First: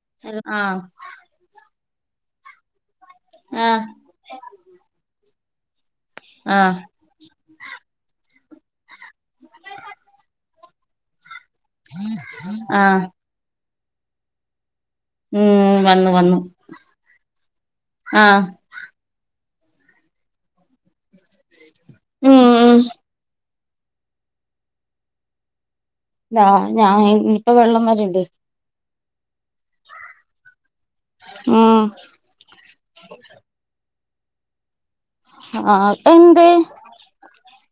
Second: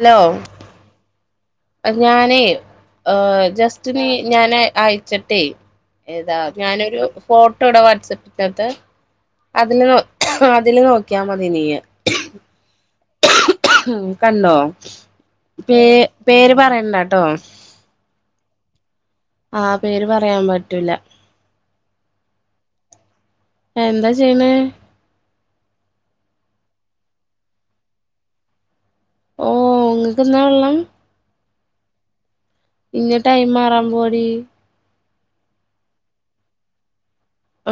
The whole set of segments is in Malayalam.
ഹലോ ആഹ്! ഞാനേ ആ് ആഹ് ജസ്റ്റനി ഞാന് അയച്ചിട്ടെ. ഏതാ? ആഹ് ഞാനൊരു ഫോട്ടോ ഇടാം വാട്സപ്പിനകത്ത്. അതില് അതില് നോക്കിയാൽ മതി നീയ്. ആഹ്. കണ്ടോ? ഉം പേ വന്നു വന്നു പേര് പറയണ്ടാട്ടോ. ആഹ്. ആ പേര് പറയാൻ പറ്റൂല. ഉം ആഹ് എന്താ ചെയ്യണെ? ആഹ് ഞാൻ ഇപ്പ വെള്ളം വരണ്ട്. ഓ നിങ്ങൾക്ക് ഇന വെള്ളം. ആഹ ഇന്നി ടൈം മാറാൻ പോവാടീ. ആഹ് ഏന്തേ?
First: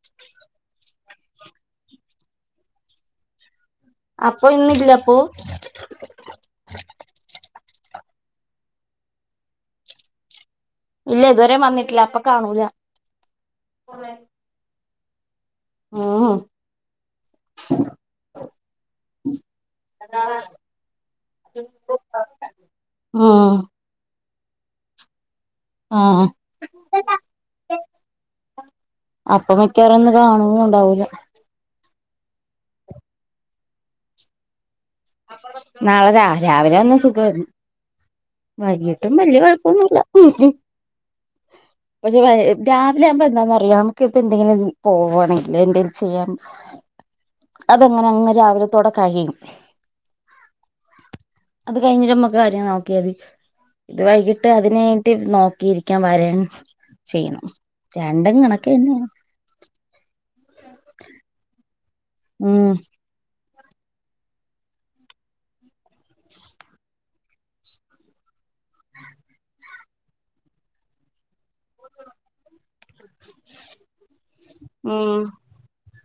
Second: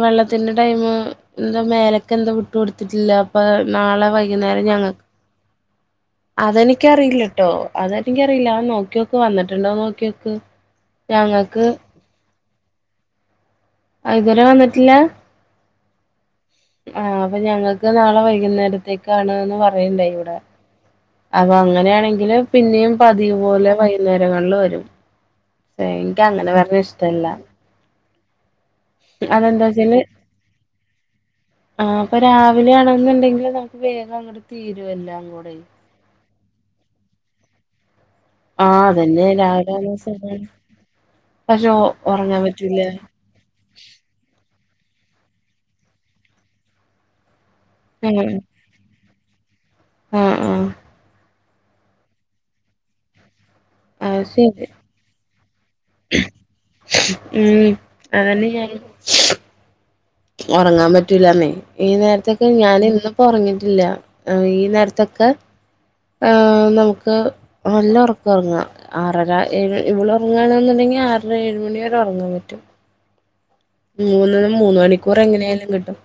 വെള്ളത്തിന്റെ ടൈമ് എന്താ മേലേക്ക് എന്താ വിട്ട് കൊടുത്തിട്ടില്ല. അപ്പൊ നാളെ അപ്പൊ വൈകുന്നേരം ഇന്നില്ല ഞങ്ങൾക്ക് അപ്പൊ അതെനിക്കറിയില്ല ട്ടോ അതെനിക്കറിയില്ല അത് നോക്കി നോക്ക്. വന്നിട്ടുണ്ടോ നോക്കി നോക്ക് ഇല്ല ഇതുവരെ വന്നിട്ടില്ല. അപ്പൊ കാണൂല. ഇതുവരെ വന്നിട്ടില്ല? ഉഹ് ആഹ് അപ്പൊ ഞങ്ങൾക്ക് നാളെ വൈകുന്നേരത്തേക്കാണ് ന്ന് പറയണ്ടെയി ഇവിടെ? അപ്പ അങ്ങനെയാണെങ്കില് പിന്നെയും പതിവ് ഉം പോലെ വൈ ക്കുന്നേരങ്ങളിൽ വരും. ക്ഷേ എനിക്ക് ആഹ് അങ്ങനെ വരണത് ഇഷ്ടല്ല. അപ്പ മിക്കാവറു അതെന്താച്ചാല് ഒന്ന് കാണുന്നു ഉണ്ടാവില്ല. ആഹ അപ്പൊ രാവിലെ ആണെന്നുണ്ടെങ്കിൽ നമുക്ക് വേഗം അങ്ങോട്ട് തീരുമല്ലോ. നാളെ രാ രാവിലെ വന്ന് സുഖമായിരുന്നു. ആ വൈകിട്ടും അതന്നെ വലിയ രാവിലെ ആവുമ്പോ കോഴപ്പമൊന്നുമില്ല. സുഖാണ് പക്ഷെ ഒ- പക്ഷെ ഉറങ്ങാൻ പറ്റൂല രാവിലെ ആവുമ്പോ എന്താന്ന് അറിയോ ക്ക് പ്പഎന്തെങ്കിലും പോവാണങ്കിൽ എന്തെലും ചെയ്യാൻ അതങ്ങനെ അങ്ങ് രാവിലെ തൊടെ കഴിയും. ആഹ് ആഹ് അത് കഴിഞ്ഞിട്ടമ്മക്ക് കാര്യം നോക്കിയ മതി. ഇത് അത് വൈകിട്ട് ശരി അതിന് വെട്ടി നോ ക്കിരിക്കാൻ വരൻ ചെയ്യണം. ഉം രണ്ടും അതന്നെ കണക്ക് ഞാനും തന്നെയാ ഉറങ്ങാൻ പറ്റൂല്ലന്നേ. ഈ നേരത്തൊക്കെ ഉം ഞാൻ എന്നും ഒറങ്ങിട്ടില്ല, ഈ നേരത്തൊക്കെ ഹെ നമുക്ക് നല്ല ഒറക്കം ഒറങ്ങാ ആറര ഏയ് ഇവിൾ ഒറങ്ങണെന്നുണ്ടെങ്കിൽ ആറര ഏഴ് മണി വരെ ഒറങ്ങാൻ പറ്റും. മൂന്ന് മൂന്ന് മണിക്കൂർ ഉം എങ്ങനെങ്കിലും കിട്ടും.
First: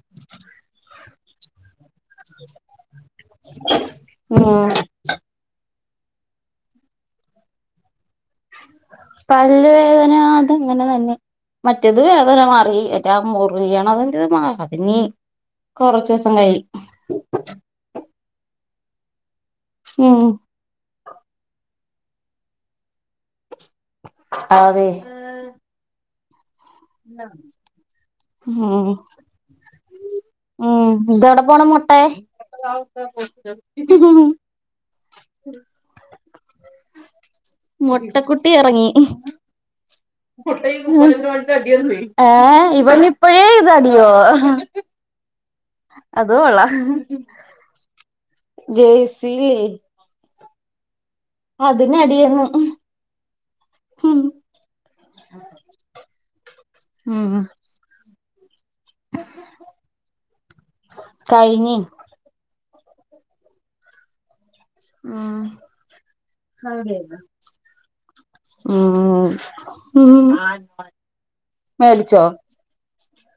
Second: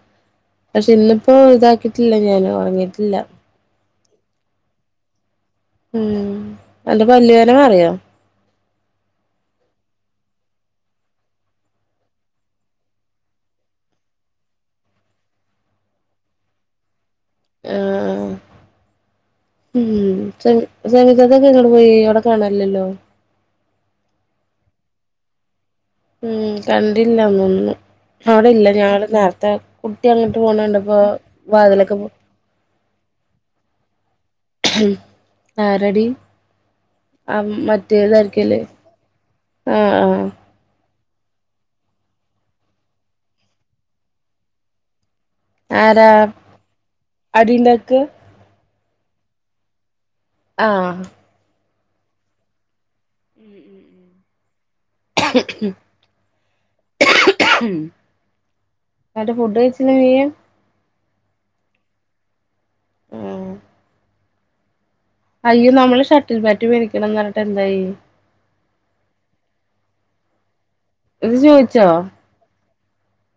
പക്ഷെ ഇന്നിപ്പോ ഇതാക്കി റ്റില്ല ഞാൻ ഉറങ്ങിയിട്ടില്ല. ആഹ ഉം അന്റെ പലുവേദന മറിയോ?. പല്ലുവേദന അത് അങ്ങനെ തന്നെ മറ്റേത് വേദന മാറി. എറ്റ മുറിയണതിൻ്റെ മടങ്ങി കൊറച്ച് ദിവസം കഴിയും. ആഹ ആഹ ഉം മ് ശരി സെമി താത്തക്കെ ഇങ്ങട് പോയി അവിടെ കാണനില്ലല്ലോ?. ആവേ ഉം കണ്ടില്ലന്നൊന്നു. അവിടെ ഇല്ല ഉം ഞൾ നേരത്തെ കുട്ടി അങ്ങോട്ട് ഉം പോണണ്ട്പ്പോ ഇതവിടെ പോണ് വാതിലൊക്കെ മുട്ടെ പോ [unintelligible] ആ റെഡി ആ മറ്റേ മുട്ടക്കുട്ടി തായിരിക്കല്ലേ ആഹ ആഹ ആ ഇവൻ ഇപ്പഴേ ഇത് അടിയോ ആരാ അടിയിണ്ടാക്ക. ജെയ്സില് ആഹ അത് മിയെന്ന്. ഹം [unintelligible] ഉം ഉം എന്നിട്ട് ഫുഡ് കഴിച്ചിലെ നീ. കഴിഞ്ഞു. ഉം ഉം അയ്യോ നമ്മള് ഷട്ടിൽ ബാറ്റ് മേടിക്കണംന്ന് പറഞ്ഞിട്ട് എന്തായി?. ആ ആൽ പാൽ ളത് ചോദിച്ചോ?.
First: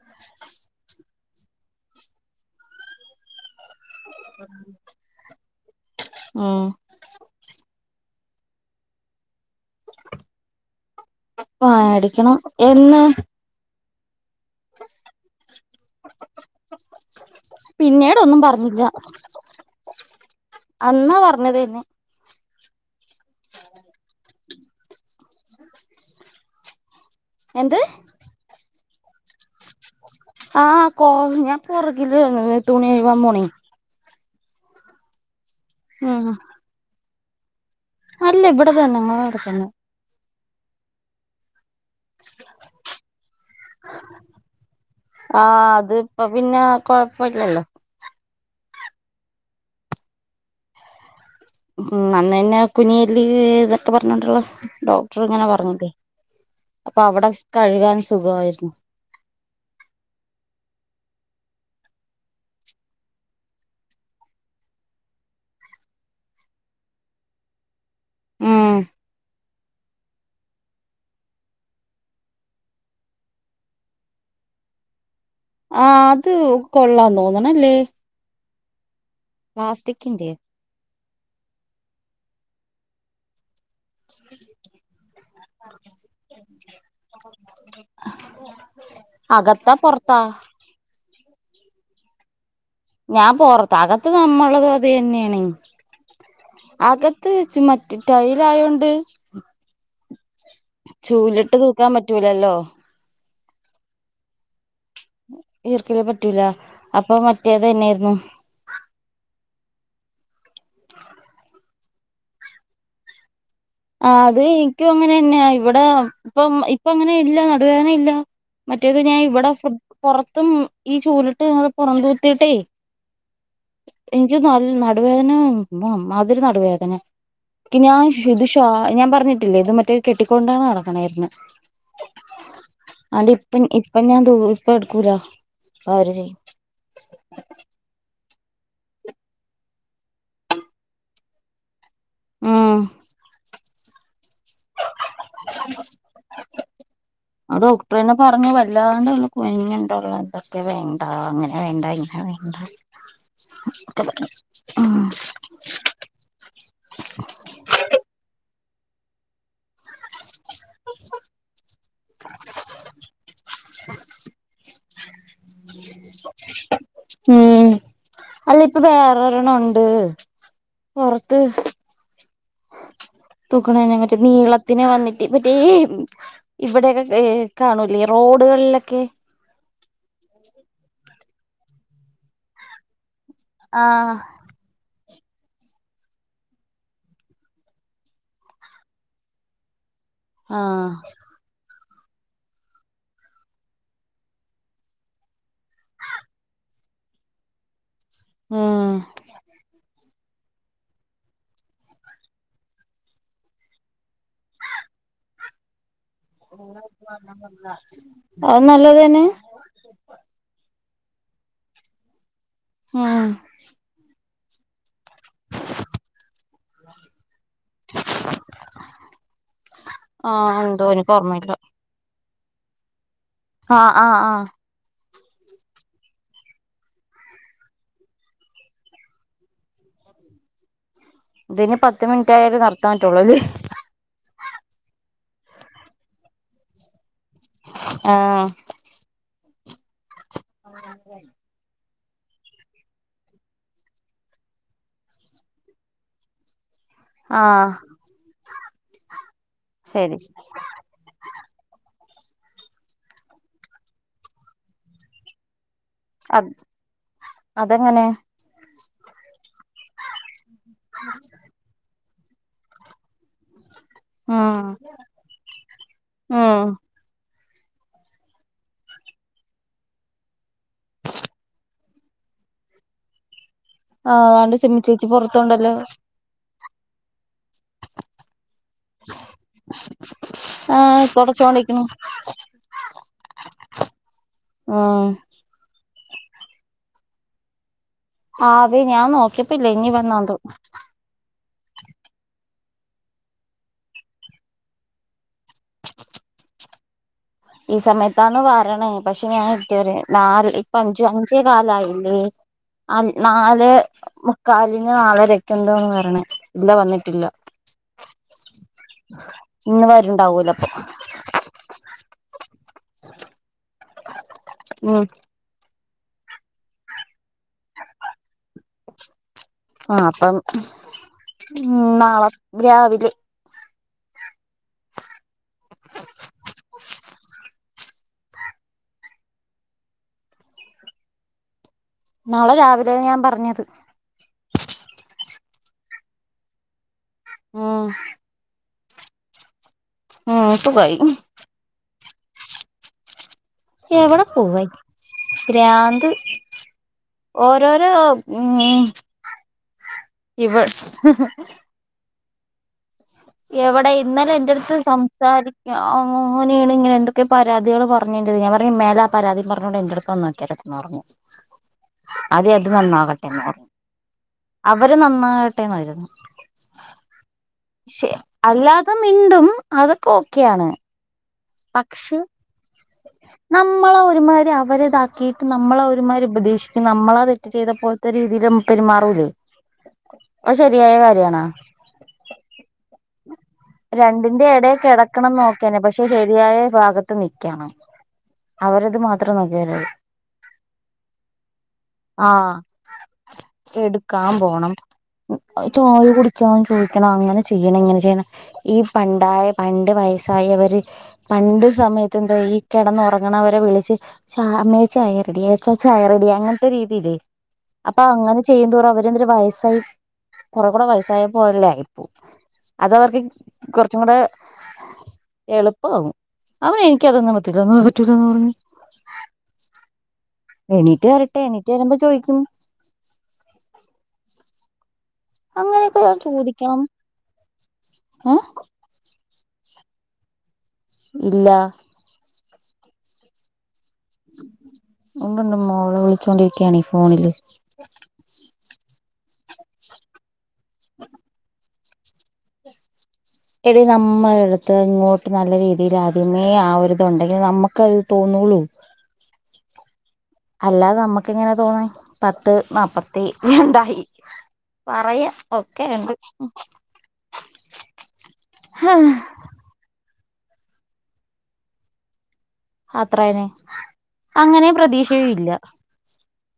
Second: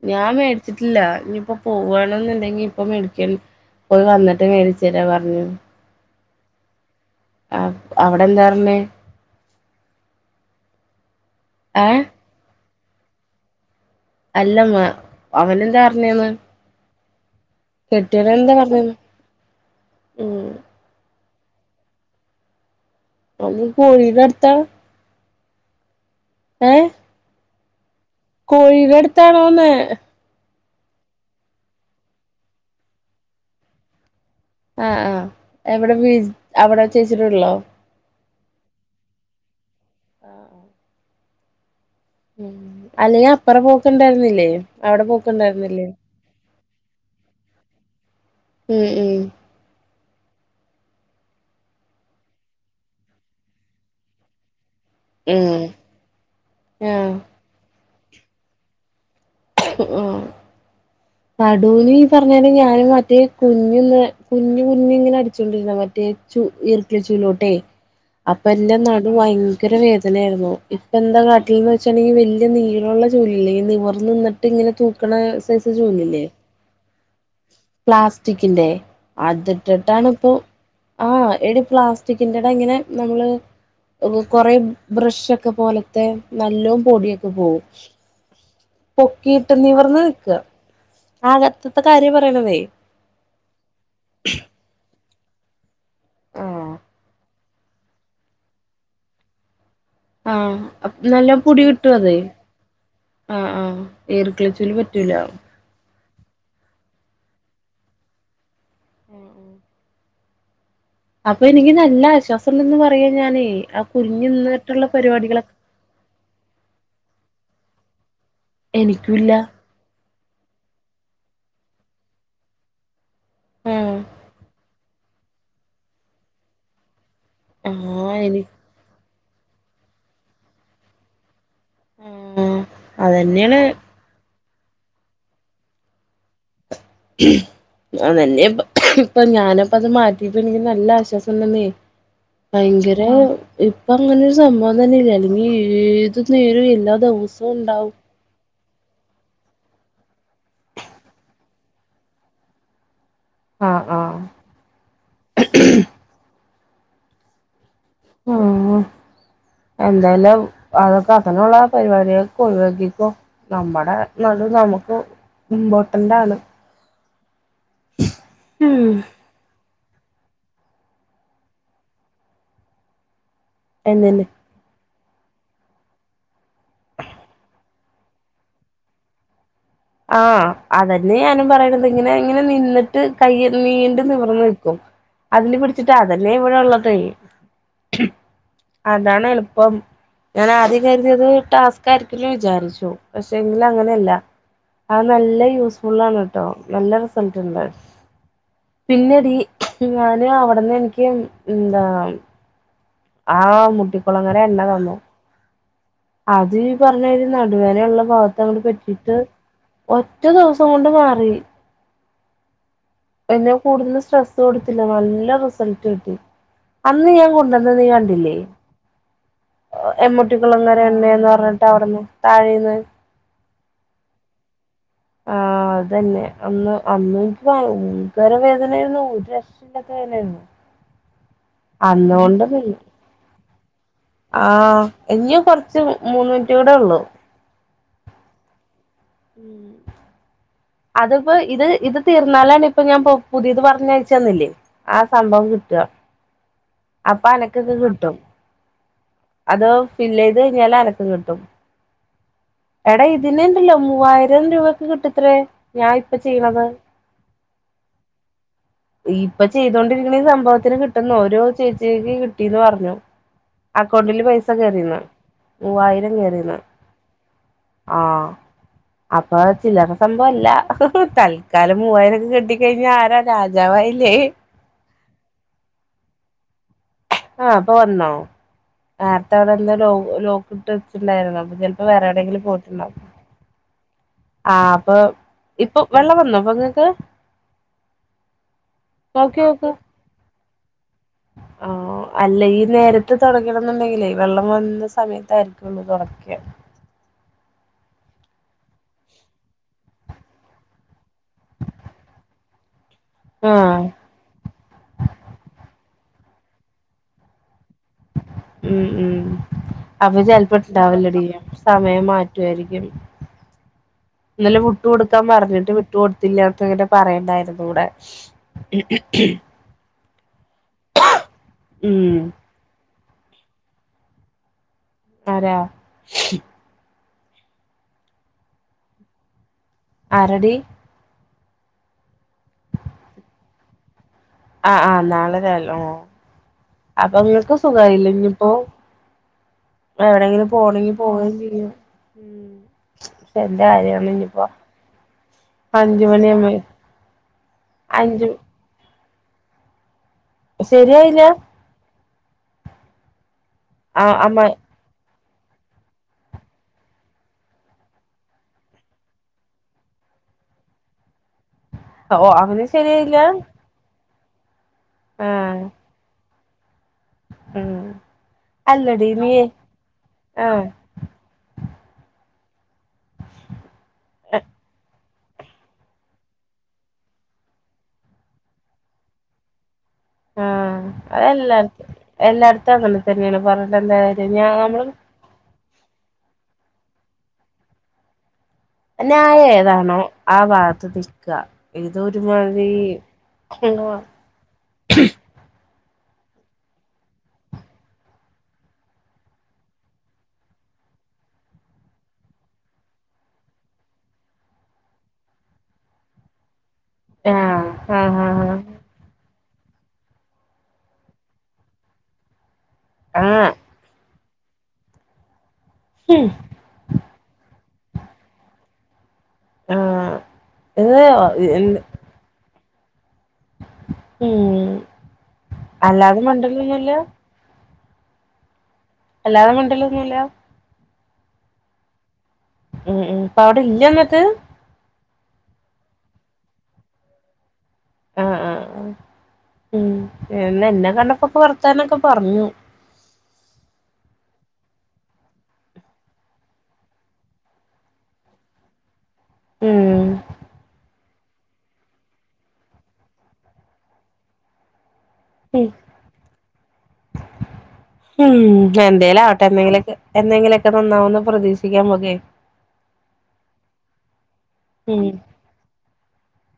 ഞാൻ മേടിച്ചിട്ടില്ല. ഇനിയിപ്പ പോവണെന്നുണ്ടെങ്കി ഇപ്പ മേടിക്ക പോയി വന്നിട്ട് മേടിച്ച് തരാം. പറഞ്ഞു. ഉം ആ അവിടെ എന്താ പറഞ്ഞേ പ ഏ അടിക്കണം എന്ന് അല്ലമ്മ അവന് ന്താ റഞ്ഞന്ന് പിന്നീട ഒന്നും പറഞ്ഞില്ല പറഞ്ഞേന്ന് ഉം അന്നാ പറഞ്ഞത് അത് കോഴിടെ അട്ത്ത ഏ എന്ത് കോഴി ടടുത്താണോന്ന് ആ കോ ഞാൻ പുറകില് ാര്ന്ന് തുണി കഴുകാൻ പോണി ആ ആ എവിടെ വി ഉം അവിടെ ചേച്ചിടെ വീട്ട്ലോ അല്ല ഇവിടെ തന്നെ ഞങ്ങളവടെ തന്നെ ഉം അല്ലെങ്കിൽ അപ്പറ പോക്കണ്ടായിരുന്നില്ലേ അവിടെ പോക്കണ്ടായിരുന്നില്ലേ പ്പ പിന്ന കുഴപ്പല്ലല്ലോ ഉം ഉം ഉം അന്ന് തന്നെ കുനിയില് ഇതൊക്കെ പറഞ്ഞോണ്ടുള്ള ഡോക്ടർ ഇങ്ങനെ ഉം പറഞ്ഞിട്ടെ അപ്പൊ ആഹ് അവിടെ സ് കഴുകാൻ സുഖവായിരുന്നു ഉം പടൂന് ഈ പറഞ്ഞല് ഞാന് മറ്റേ കുഞ്ഞിന്ന് കുഞ്ഞ് കുഞ്ഞ് ഇങ്ങനെ അടിച്ചൊണ്ടിരുന്ന മറ്റേ ചു ഇർക്ൾ ചൂലോട്ടെ അപ്പ ഉം എൻ്റെ നടു ഭയ ങ്കര വേദനയാരുന്നു ഇപ്പ എന്താ കാട്ടിന്ന് വെച്ചാൽൽ ഈ വലിയ നീളള്ള ചൂലില്ലെ നിവർ നിന്ന് ട്ട്ഇങ്ങനെ തൂക്കണ ആ അത് കൊള്ളാമോ പ്ലാസ്റ്റിക്കിന്റെ പ്ലാസ്റ്റിക്കിന്റെ അതിട്ടിട്ടാണ്പ്പോ ആ എടി പ്ലാസ്റ്റിക്കിന്റെ ത ഇങ്ങനെ നമ്മള് കൊറെ ബ്രഷ് ഒക്കെ പോലത്തെ നല്ലോ പൊടിയൊക്കെ പോവും പൊക്കിയിട്ട് അകത്താ നിവർന്ന് പൊറത്താ നിക്ക ആകത്ത്ത്തെ കാര്യ പറയണതെ ഞാൻ പോറത്ത് അകത്ത് നമ്മളത് അത് തന്നെണ് ആഹ് അകത്ത് ചുമ്മ ടൈലായോണ്ട് ആ അപ്പ നല്ല ചൂലിട്ട് പുടി കിട്ടൊ തൂക്കാൻ അത് പറ്റൂലല്ലോ ആ ആ ഈർക്ൾച്ചൂല് പറ്റൂല ഈർക്ക്ളിപറ്റൂല അപ്പൊ മറ്റേത് തന്നെയായിരുന്നു ഉം ഉം ഉ അപ്പൊ എനിക്ക് നല്ല ആശ്വാസം ഉണ്ടന്ന് പറയാ ഞാനേ ആഹ കുനിഞ്ഞ് അത് നിന്നിട്ടുള്ള ഇനിക്കും അങ്ങനെ പരിപാടികളൊക്കെ തന്നെയയി ഇവിടെ ഇപ്പം ഇപ്പ അങ്ങനെ ഇല്ല നടുവേന ഇല്ല മറ്റേത് ഞാൻ എനിക്കൂല്ല ഇവിടെ ഫുഡ് പുറത്തും ഈ ചൂലിട്ട് പുറംന്തൂത്തിട്ടേ ആഹ് എനിക്ക് നൽ നട് നടുവേദന മാതിരി നടുവേദന ഞാൻ ആഹ് എനി [unintelligible] പ ഞാൻ പറഞ്ഞിട്ടില്ലേ ഇത് മറ്റേ കെട്ടിക്കൊണ്ടന്ന് നടക്കണായിരുന്നു ആഹ് അണ്ട് ഇപ്പ അതന്നെയാണ് ഇപ്പ ഞാൻ ദ ഇപ്പ എടുക്കൂല അവര് ചെയ്യും അതന്നെപ്പ ഇപ്പൊ ഞാനപ്പ അത് മാറ്റിയപ്പോ എനിക്ക് നല്ല ആശ്വാസം ഉണ്ടന്നേ ഉം ഭയങ്കരെ ഇപ്പൊ അങ്ങനെ സംഭവം തന്നെ ഇല്ല അല്ലെങ്കിൽ ഏത് നേരും എല്ലാ ദിവസവും ഉണ്ടാവും പറഞ്ഞ് വല്ലാണ്ട് ഒന്ന് കുനിഞ്ഞിട്ടുള്ള ഇതൊക്കെ വേണ്ട അങ്ങനെ വേണ്ട ഇങ്ങനെ വേണ്ട ആഹ് ആഹ് ഉം ഉം എന്തായാലും അതൊക്കെ അങ്ങനെയുള്ള പരിപാടികൾക്ക ഒഴിവാക്കിക്കോ നമ്മുടെ നടു നമുക്ക് ഇമ്പോർട്ടന്റാണ് ഉം അല്ല ഇപ്പൊ ഉം വേറെരെണ് ഉണ്ട് പൊറത്ത് തൂക്കനതെ മറ്റേ അതന്നെ നീള ത്തിന് വന്നിട്ട് മറ്റേ ഇവിടെക്കെ കാണൂലേ ഈ റോഡുകളിലൊക്കെ ആഹ് അതന്നെ ഞാനും പറയണുന്നത് ഇങ്ങനെ ഇങ്ങനെ നിന്നി കൈ നീണ്ട ആഹ് നിവർന്ന് നിൽക്കും അതിന് പിടിച്ചിട്ട് അതന്നെ ഇവിടെ ഉള്ളതും അതാണ് എളുപ്പം ഞാൻ ആദ്യം ആഹ് കരുതിത് ടാസ്ക് ആയിരിക്ക വിചാരിച്ചു പക്ഷെ എങ്കില അങ്ങനെയല്ല അത് നല്ല യൂസ്ഫുള്ളാണ് കേട്ടോ നല്ല റിസൾട്ട് ഉണ്ട് ഉം പിന്നെടി ഞാന് അവിടന്ന് എനിക്ക് എന്താ ആഹ് മുട്ടിക്കളങ്ങര എണ്ണ തന്നു അത് ഈ പറഞ്ഞ നടുവേദന ഉള്ള ഭാഗത്ത് അങ്ങട് അത് നല്ലത് പേരട്ടീട്ട് തന്നെ ഒറ്റ ദിവസം കൊണ്ട് മാറി ഉം പിന്നെ കൂടുതൽ സ്ട്രെസ് ത്തി നല്ല റിസൾട്ട് കിട്ടി അന്ന് ഞാൻ കൊണ്ടുവന്ന നീ കണ്ടില്ലേ ആഹ് എമ്മട്ടിക്കുള്ളങ്ങര എന്തോ എനിക്ക് എണ്ണയന്ന് ഓർമ്മയില്ല പറഞ്ഞിട്ട് അവിടുന്ന് താഴേന്ന് ആഹ് ആഹ് ആഹ് ആഹ് അതന്നെ അന്ന് അന്ന് എനിക്ക്ഭയങ്കര വേദനയരുന്നു വേദന ആയിരുന്നു ഇതിനി പത്ത് മിനിറ്റയാലെ നിർത്താൻ പറ്റുള്ളൂ അല്ലേ ആഹ് ഇനി കുറച്ച് മൂന്ന് മിനിറ്റ് കൂടെ ഉള്ളൂ ആഹ് മ അതിപ്പോ ഇത് ഇത് തീർന്നാലാണ് ഇപ്പൊ ഞാൻ പുതിയത് പറഞ്ഞയച്ച തന്നില്ലേ ആഹ് സംഭവം കിട്ടുക അപ്പൊ ആഹ് അനക്കഇത് കിട്ടും അത് ഫില് ശരി ചെയ്ത് കഴിഞ്ഞാല് അനക്ക് കിട്ടും എടാ ഇതിനെണ്ടല്ലോ മൂവായിരം രൂപക്ക് കിട്ടത്രേ ഞാൻ അ ചെയ്യണത് അതെങ്ങനെ ഇപ്പൊ ചെയ്തോണ്ടിരിക്കണ ഈ സംഭവത്തിന് കിട്ടന്ന ഓരോ ചേച്ചിക്ക് കിട്ടീന്ന് പർഞ്ഞു. അക്കൗണ്ടില് പൈസ ഉം കേയറീന്ന് മൂവായിരം കേറീന്ന്. ഉം ആഹ് അപ്പൊ ചില്ലറ സംഭവല്ല. തൽക്കാലം മൂവായിരൊക്കെ കിട്ടി ക്കഴിഞ്ഞ ആരാ രാജാവായി ആഹ് ആണ്ട് സിമിച്ചേച്ചി പോർത്ത്ണ്ടല്ലേ. ആഹ് അപ്പൊ വന്നോ നേരത്തെ അവടെല്ല ലോ ലോക്ക് ട്ട്ട്ട് ആഹ് ല്ലായ്രുന്നോ അപ്പോ തുടച്ചോണ്ടിരിക്കണു ചെൽപ്പോ വേറെവടെങ്കിലും പോയിട്ട്ണ്ടാവും. ആഹ് അപ്പൊ ഉം ഇപ്പൊ വെള്ളം വന്നോ പ്പങ്ങക്ക്. ആഹ് അതേ ഞാൻ നോക്ക്യപ്പല്ല ഇഞ് വന്നാന്തോ ആഹ് അല്ല ഈ നേരത്ത് തൊടക്കണന്ന്ണ്ടെങ്കിലെ വെള്ളം വന്ന സമയത്തായിരിക്കള്ളൂ തൊടക്ക ഈ സമയത്താണ് വരണ് പക്ഷെ ഞാൻ ഇത് വരെ നാല് ഇപ്പ അഞ്ചു അഞ്ചേ കാലായില്ലേ അഹ് നാല് ആഹ് മുക്കാലിനോ നാലരക്കെന്തോന്ന് വരണേ ഇല്ല വന്ന്ട്ടില്ല. ഉം ഉം ഇന്ന് അപ്പ ചെല് വരുണ്ടാവൂല അപ്പൊ പ്പണ്ടാവലടീ സമയം മാ റ്റ്വൊയിരിക്കും ഇന്നലെ വ്ട്ട് ഉം കൊടുക്കാൻ പർഞ്ഞിട്ട് വ് ട്ട് കൊട്ത്തില്ലത്തങ്ങനെ പറയണ്ടായിര്ന്നൂടെ ആഹ് അപ്പം ഉം നാളെ രാവിലെ ആഹ് രാ ഉം ആരാടി? നാളെ രാവിലെ ഞാൻ പർഞ്ഞത്. ആഹ് ആഹ് നാളെരാലോ അപ്പൊ ഇങ്ങക്ക് ഉം സുഖായില്ലെ ഇഞ്പ്പോ എവടെങ്കിലും ഉം പോണങ്കി സുഖായി പോവേം ചെയ്യാം. ഉം എന്റെകാര്യാണ് എവിടെ ഞ്പ്പോ പോവായി ഭ്രാന്ത് അഞ്ച്മണ്യാവുമ്പഴേ ഓരോരോ ഉം ഇവ ശരിയായില്ല എവടെ ആഹ് ഇന്നലെ അമ്മ എൻ്റെട്ത്ത് സം സാരിക്ക ഓഹ് അങ്ങനെണ് ഇങ്ങനെ എന്തൊക്കെ പരാതികൾ പർഞ്ഞെൻ്റെട്ത്ക്ക് ണാം പർഞ്ഞ് മേലാ പരാതിം പർഞ്ഞോണ്ട് എന്റട്ത്ത് വന്ന കെടന്നോർങ്ങി ഓഹ് ആഹ് അങ്ങനെം ശെരിയായില്ല. പറഞ്ഞു അവര് നന്നാവട്ടേന്നായിരുന്നു. ഉം ശെ അല്ലാതെ അല്ലടി നീയ് മിണ്ടും ആഹ് അതൊക്കൊക്ക്യാണ് പക്ഷെ നമ്മളൊരുമാരി അവരെ താ ക്കീട്ട് നമ്മളെ ഒരുമാതിരി ഉപദേശിക്കും നമ്മളാ തെറ്റ് ചെയ്താ പോല്ത്തെ രീതി ലും പെരുമാറൂല്ലെ അത് ആഹ് ശരിയായ കാര്യാണാ? അതെല്ലാട്ത്തും എല്ലാട്ത്തും അങ്ങനെ തന്നെണ് പർഞ്ഞിട്ടെന്താ കാര്യം ഞാമ്മളും ക്കണം നോക്കെന്നെ പക്ഷെ ശരിയായ ഫാഗത്ത് നിക്കണം. അവരത് മാത്രം നോക്കി വരത് ന്യായേതാണോ ആ ഭാഗത്ത് നിക്ക ഇതൊരുമാതിരി കെട്ക്കാം പോണം. അത് ച്ചായ കുടിച്ചായും ചോയിക്കണം അങ്ങനെ ചെയ്യണം ഇങ്ങനെ ചെയ്യണം ഈ പണ്ടായ പണ്ട് വയസ്സായവര് പണ്ട് സമയത്ത്ന്താ ഈ കൊടന്നാർങ്ങണവരെ വിളിച്ച് ചാ അമ്മേ ചായ റെഡ്യായി അച്ഛാ ചായ റെഡ്യായി അങ്ങൻ രീതില്ലേ ആഹ് അപ്പൊ ആഹ് ആഹ് അങ്ങനെ ചെയ്യുന്തോറും അവരെ എന്തൊരു വയസ്സായി കുറെ കൂടെ വയസായപോലായിപോം അത് അവർക്ക് ആഹ് കുറച്ചും കൂടെ എളുപ്പാവും അവൻ എനിക്കത് ഒന്നും പറ്റൂല്ല പറ്റൂല്ലാന്ന് പറഞ്ഞ് ആഹ് എണീറ്റ് വരട്ടെ എണീറ്റ് ഇത് വരുമ്പോ ചോയ്ക്കും ഉം അല്ലാതെ മിണ്ട്ണ് ഇല്ലല്ലോ? ഏഹ് അല്ലാതെ മിണ്ടലൊന്നും ഇല്ലാ ഇല്ല ഉം ഉം ഇപ്പൊ അവിടെ ഇല്ല ഇന്നിട്ട് ഉണ്ട് ഉണ്ട് മോളെ വിളിച്ചോണ്ടിരിക്കുകയാണ് ഫോണില് ആഹ് ആഹ് ആഹ് ഉം എന്നെ എന്നെ കണ്ടപ്പോക്കെ വർത്താനൊക്കെ പറഞ്ഞു [unintelligible] എടി നമ്മളെ അടുത്ത് ഇങ്ങോട്ട് നല്ല രീതിൽ ആദ്യമേ ആ ഒരിതു ഉണ്ടെങ്കിൽ നമുക്കത് തോന്നുള്ളൂ ഉം അല്ലാതെ നമുക്ക്ങ്ങനെ തോന്നാൻ പത്ത് നാപ്പത്തി രണ്ടായി പറയാ ഓക്കെ ഇണ്ട് ആഹ് എന്തെങ്കിലുഒക്കെ എന്തെങ്കിലുഒക്കെ നന്നാവുംന്ന് പ്രതീക്ഷിക്കാ നമ്മുക്കെ അത്രായനെ അങ്ങനെയും ഉം പ്രതീക്ഷയും ഇല്ല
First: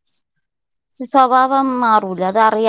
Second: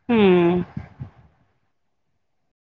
ഉം സ്വഭാവം മാറൂല അത് അറിയാ